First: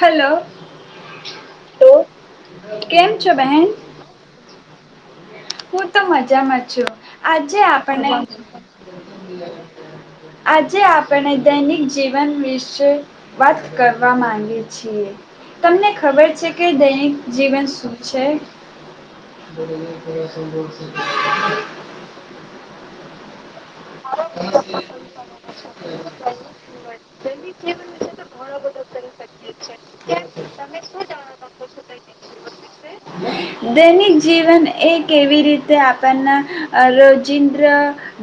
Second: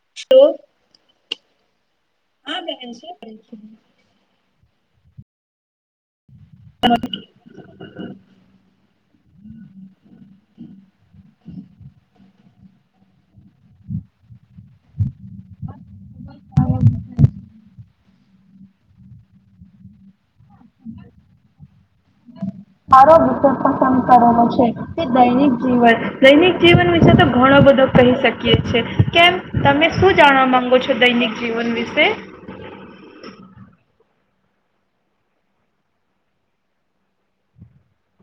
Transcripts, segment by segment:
હાલો, હા તો, બેન કેમ છો શું બહેન? [unintelligible] તો મજામાં છું આજે આપણે આજે આપણે દૈનિક જીવન વિશે વાત કરવા માંગે છીએ. તમને ખબર છે કે દૈનિક જીવન શું છે? [unintelligible] એ અસંભવ છે. મારો [unintelligible] તે દૈનિક જીવન, દૈનિક જીવન વિશે તો ઘણો બધો કહી શકીયે છે, કેમ તમે શું જાણવા માંગો છો દૈનિક જીવન વિશે? દૈનિક જીવન એ કેવી રીતે આપણના રોજિન્દ્ર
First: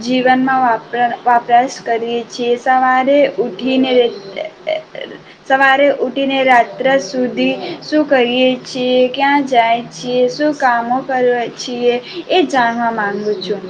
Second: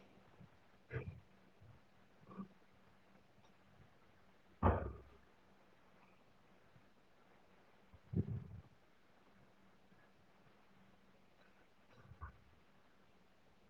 જીવ વનમાં વાપરા વપરાશ કરીએ છીએ, સવારે ઉઠીને [unintelligible] સવારે ઉઠીને રાત્રે સુધી શું કરીએ છીએ? ક્યાં જાય છીએ? શું કામો કરીયે છીએ? એ જાણવા માંગુ છું.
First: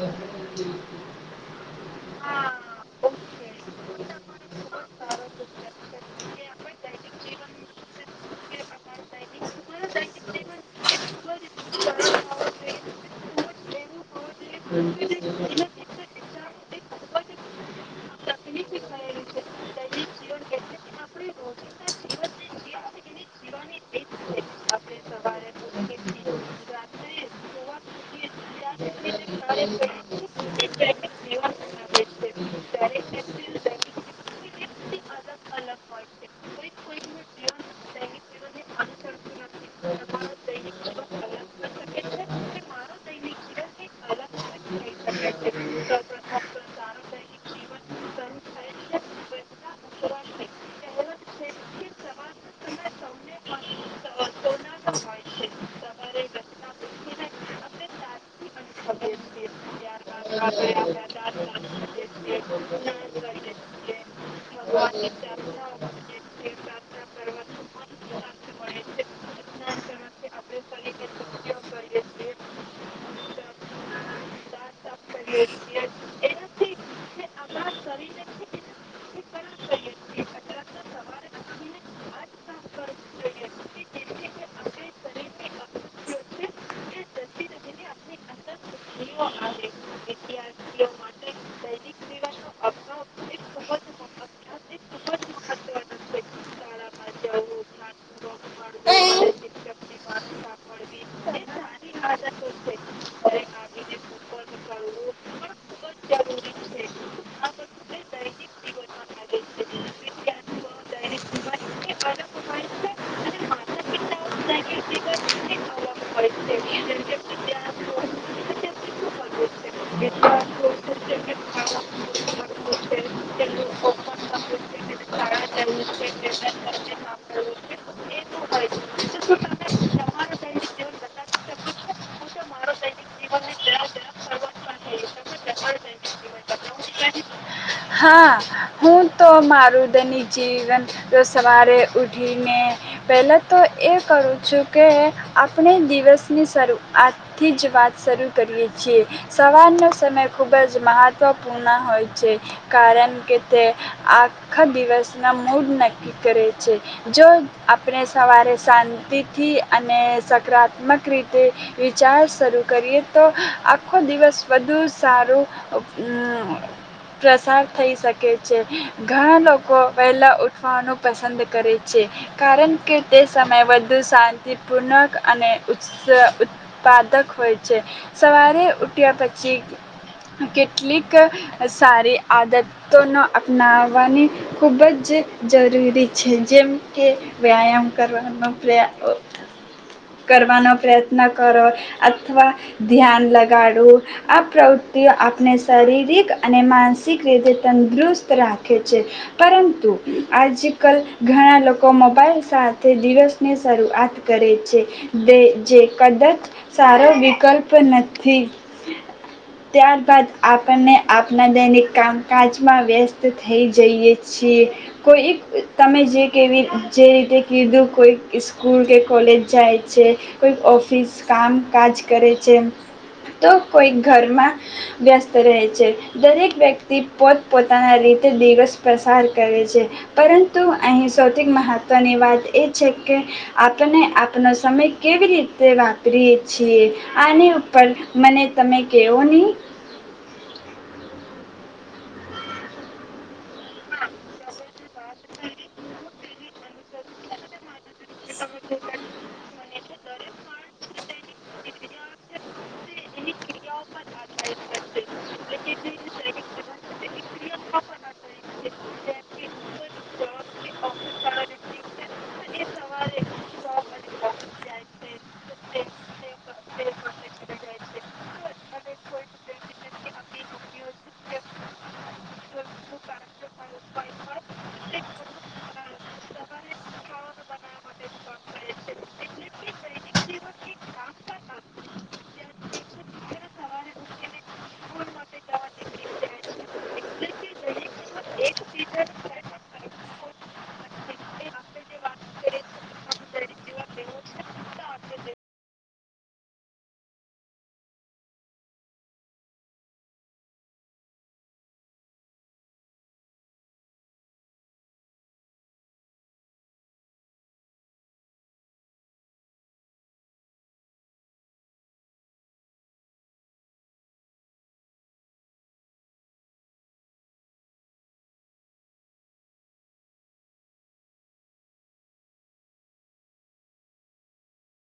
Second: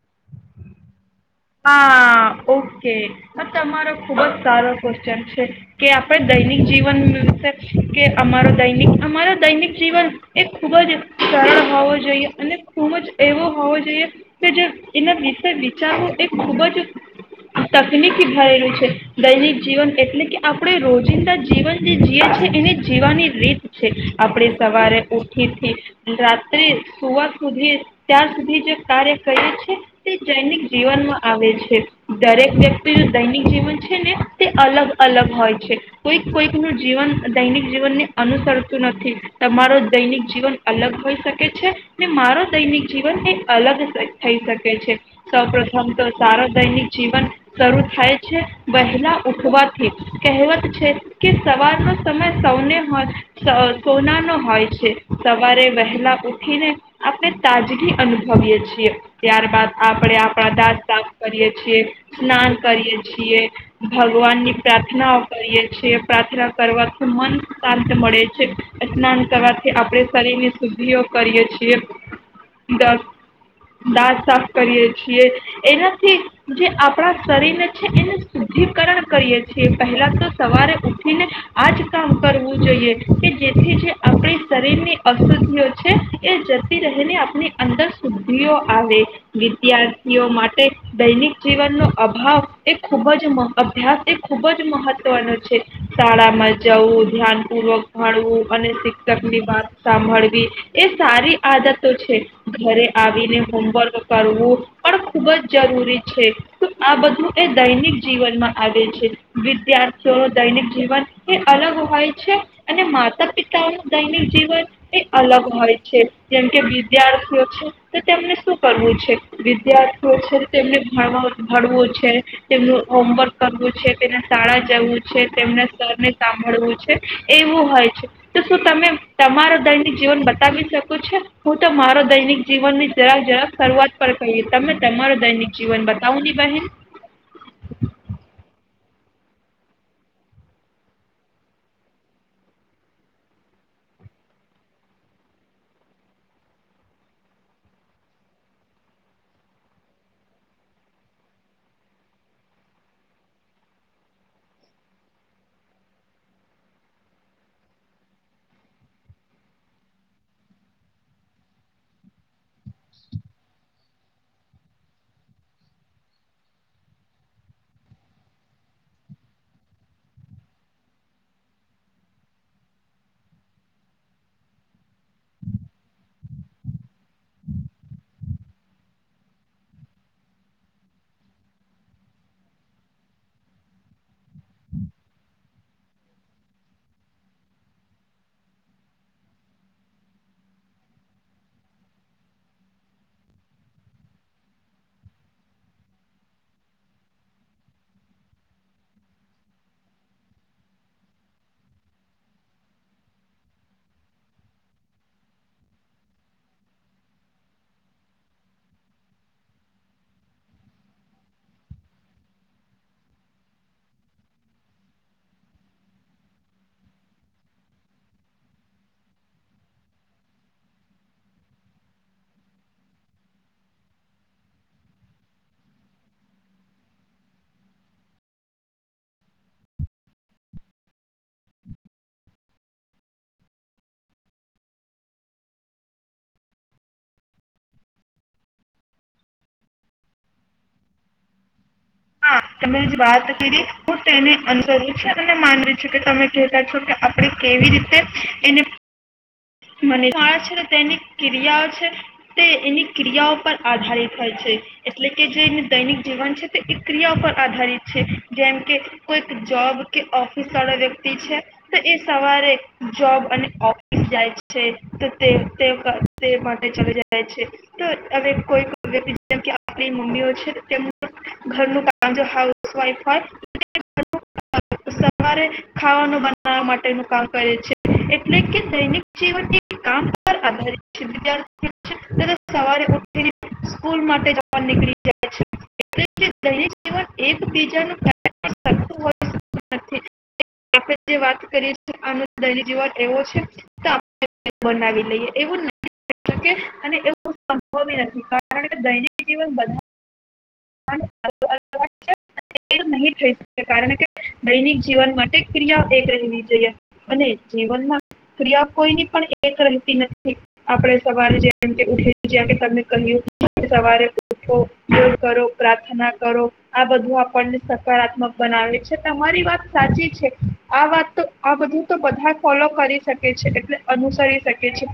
હા, ઓ કે, આ તમારો ખુબ જ સારો ક્વેશ્ચન છે કે આપણે દૈનિક જીવન વ વિશે કે અમારો દૈનિક અમારા દૈનિક જીવન એ ખૂબ જ સરળ હોવો જોઈએ અને ખૂબ જ એવો હોવો જોઈએ ત જો એના વિશે વિચારવુ [unintelligible] તકનીકી થયેલી છે, દૈનિક જીવન એટલે કે આપણે રોજિંદા જીવનને જીએ છે એને જીવાની રીત છે, આપડે સવારે ઉઠીથી રાત્રે સુવા સુધી ત્યાં સુધી જે કાર્ય કરીએ છીએ તે દૈનિક જીવનમાં આવે છે, દરેક વ્યક્તિનું દૈનિક જીવન છે ને તે અલગ અલગ હોય છે, કોઈક કોઈક નું જીવન દૈનિક જીવનને અનુસરતું નથી, તમારો દૈનિક જીવન અલગ હોઈ શકે છે ને મારો દૈનિક જીવન એ અલગ થઈ શકે છે, સૌ પ્રથમ તો સારો દૈનિક જીવન શરૂ થાય છે વહેલા ઉઠવાથી, કહેવત છે કે સવારનો સમય સૌને હોય સ અ સોનાનો હોય છે, સવારે વહેલા ઉઠીને આપણે તાજગી અનુભવીએ છીએ, ત્યારબદ આપણે આપણા દાંત સાફ કરીયે છીએ, સ્નાન કરીએ છીએ, ભગવાનની પ્રાર્થનાઓ કરીએ છીએ, પ્રાર્થના કરવાથી મન શાંત મળે છે, સ્નાન કરવાથી આપણે શરીરની શુદ્ધિઓ કરીએ છીએ, દાંત દાંત સાફ કરીએ છીએ. એનાથી જે આપણા શરીરને છે એનું શુદ્ધિકરણ કરીએ છીએ, પહેલા તો સવારે ઉઠીને આ જ કામ કરવું જોઈએ કે જેથી જે આપણી શરીરની અશુદ્ધિઓ છે એ જતી રહીને આપની અંદર શુદ્ધિઓ આવે વિદ્યાર્થીઓ મા ટે દૈનિક જીવનનો અભાવ એ ખૂબ જ મહ અભ્યાસ એ ખૂબ જ મહત્વનો છે, શાળામાં જવું, ધ્યાન પૂર્વક ભણવું અને શિક્ષકની વાત સાંભળવી એ સારી આદતો છે, ઘરે આવીને હોમવર્ક કરવું પણ [unintelligible] ખૂબ જ જરૂરી છે, તો આ બધું એ દૈનિક જીવનમાં આવે છે, વિદ્યાર્થીઓનું દૈનિક જીવન એ અલગ હોય છે અને માતા પિતાઓનું દૈનિક જીવન એ અલગ હોય છે, જેમ કે વિદ્યાર્થીઓ છે તો તેમને શું કરવું છે? વિદ્યા થીઓ છે તેમને ભણવા ભણવુ છે, તેમનું હોમવર્ક કરવું છે, તેમને શાળા જવું છે, તેમને સરને સાંભળવું છે, એવું હોય છે તો શું તમે તમારો દૈનિક જીવન બતાવી શકો છો? હું તો મારો દૈનિક જીવનની જરાક જરાક શરૂઆત પર કહી, તમે તમારો દૈનિક જીવન બતાવું ની બહેન. હા હું તો મારું દૈનિક જીવન સવારે ઉઠીને પહેલા તો એ કરું છું કે આપણે દિવસની શરૂ આજથી જ વાત શરૂ કરીએ છીએ, સવારનો સમય ખૂબ જ મહત્વપૂર્ણ હોય છે. કારણ કે તે આખા દિવસના મૂડ નક્કી કરે છે. જો આપણે સવારે શાંતિથી અને સકરાત્મક રીતે વિચાર સ્વરૂપ કરીએ તો આ આખો દિવસ બધું જ સારું અમ પ્રસાર થઈ શકે છે. ઘણા લોકો વહેલાં ઉઠવાનું પસંદ કરે છે. કારણ કે તે સમયે વધુ શાંતિપૂર્ણક અને ઉત્સ ઉત્પાદક હોય છે. સવારે ઉઠ્યા પછી કેટલીક અહ સારી આદતોનો અપનાવવાની ખૂબ જ જરૂરી છે. જેમ કે વ્યાયામ કરવાનો, પ્રયા અહ કરવાનો, પ્રયત્ન કરો અથવા ધ્યાન લગાડવું આ પ્રવૃત્તિઓ આપને શારીરિક અને માનસિક રીતે તંદુરુસ્ત રાખે છે. પરંતુ આજકલ ઘણા લોકો મોબાઈલ સાથે દિવસની શરૂઆત કરે છે. તે જે કદાચ સારો વિકલ્પ નથી. ત્યારબાદ આપણને આપના દૈનિક કામકાજમાં વ્યસ્ત થઈ જઈએ છીએ. કોઈક તમે જે કેવી જે રીતે કીધું કોઈ સ્કૂલ કે કોલેજ જાય છે, કોઈક ઓફિસ કામકાજ કરે છે, તો કોઈક ઘરમાં વ્યસ્ત રહે છે. દરેક વ્યક્તિ પોત પોતાના રીતે દિવસ પસાર કરે છે. પરંતુ અહીં સૌથી મહત્વની વાત એ છે કે આપને આપનો સમય કેવી રીતે વાપરીએ છીએ આની ઉપર મને તમે કેવોને. હા, તમે જે વાત કરી હું તેને અનુસરું છે, અને માનું છું કે તમે જે તે [unintelligible] આપણે કેવી રીતે એને [unintelligible] મને તો આ છે ને તેની ક્રિયાઓ છે તે એની ક્રિયાઓ પર આધારિત હોય છે. એટલે કે જે એની દૈનિક જીવન છે તે એ ક્રિયા ઉપર આધારિત છે, જેમ કે કોઈક જોબ કે ઓફિસ વાળો વ્યક્તિ છે, તો એ સવારે જોબ અને ઓફિસ જાય છે તો તે તે મા તે માટે ચલી જાય છે, તો હવે કોઈક [unintelligible] જેમ કે આપણી મમ્મીઓ છે તેમનું ઘરનું કામ જો હાઉસવાઈફ હોય, [unintelligible] સવારે ખાવાનું બનાવવા માટેનું કામ કરે છે, એટલે કે દૈનિક જીવન એ કામ પર આધારિત છે. [unintelligible] સવારે ઊઠીને સ્કૂલ માટે જાવા નીકળી જાય છે, એટલે દૈનિક કે જીવન એક બીજાનું [unintelligible] આપણે જે વાત કરીએ છીએ તે [unintelligible] જીવન એવો છે. તો આપણે [unintelligible] બનાવી લઈએ. એવું નથી હોતું કે અને એવું સંભવ એ નથી કારણ કે દૈનિક જીવન બધાં [unintelligible] નહીં થઈ શકે, કારણ કે દૈનિક જીવન માટે ક્રિયા એક રહેવી જોઈએ. અને જીવનમાં ક્રિયા કોઈની પણ એક રહેતી નથી. આપણે સવારે જેમ કે ઉઠીએ જેમ કે તમને કહ્યું સવારે ઉઠો, યોગ કરો. પ્રાર્થના કરો. આ બધું આપણને સકારાત્મક બનાવે છે. તમારી વાત સાચી છે. આ વાત તો આ બધું તો બધા જ ફોલો કરી શકે છે, એટલે અનુસરી શકે છે.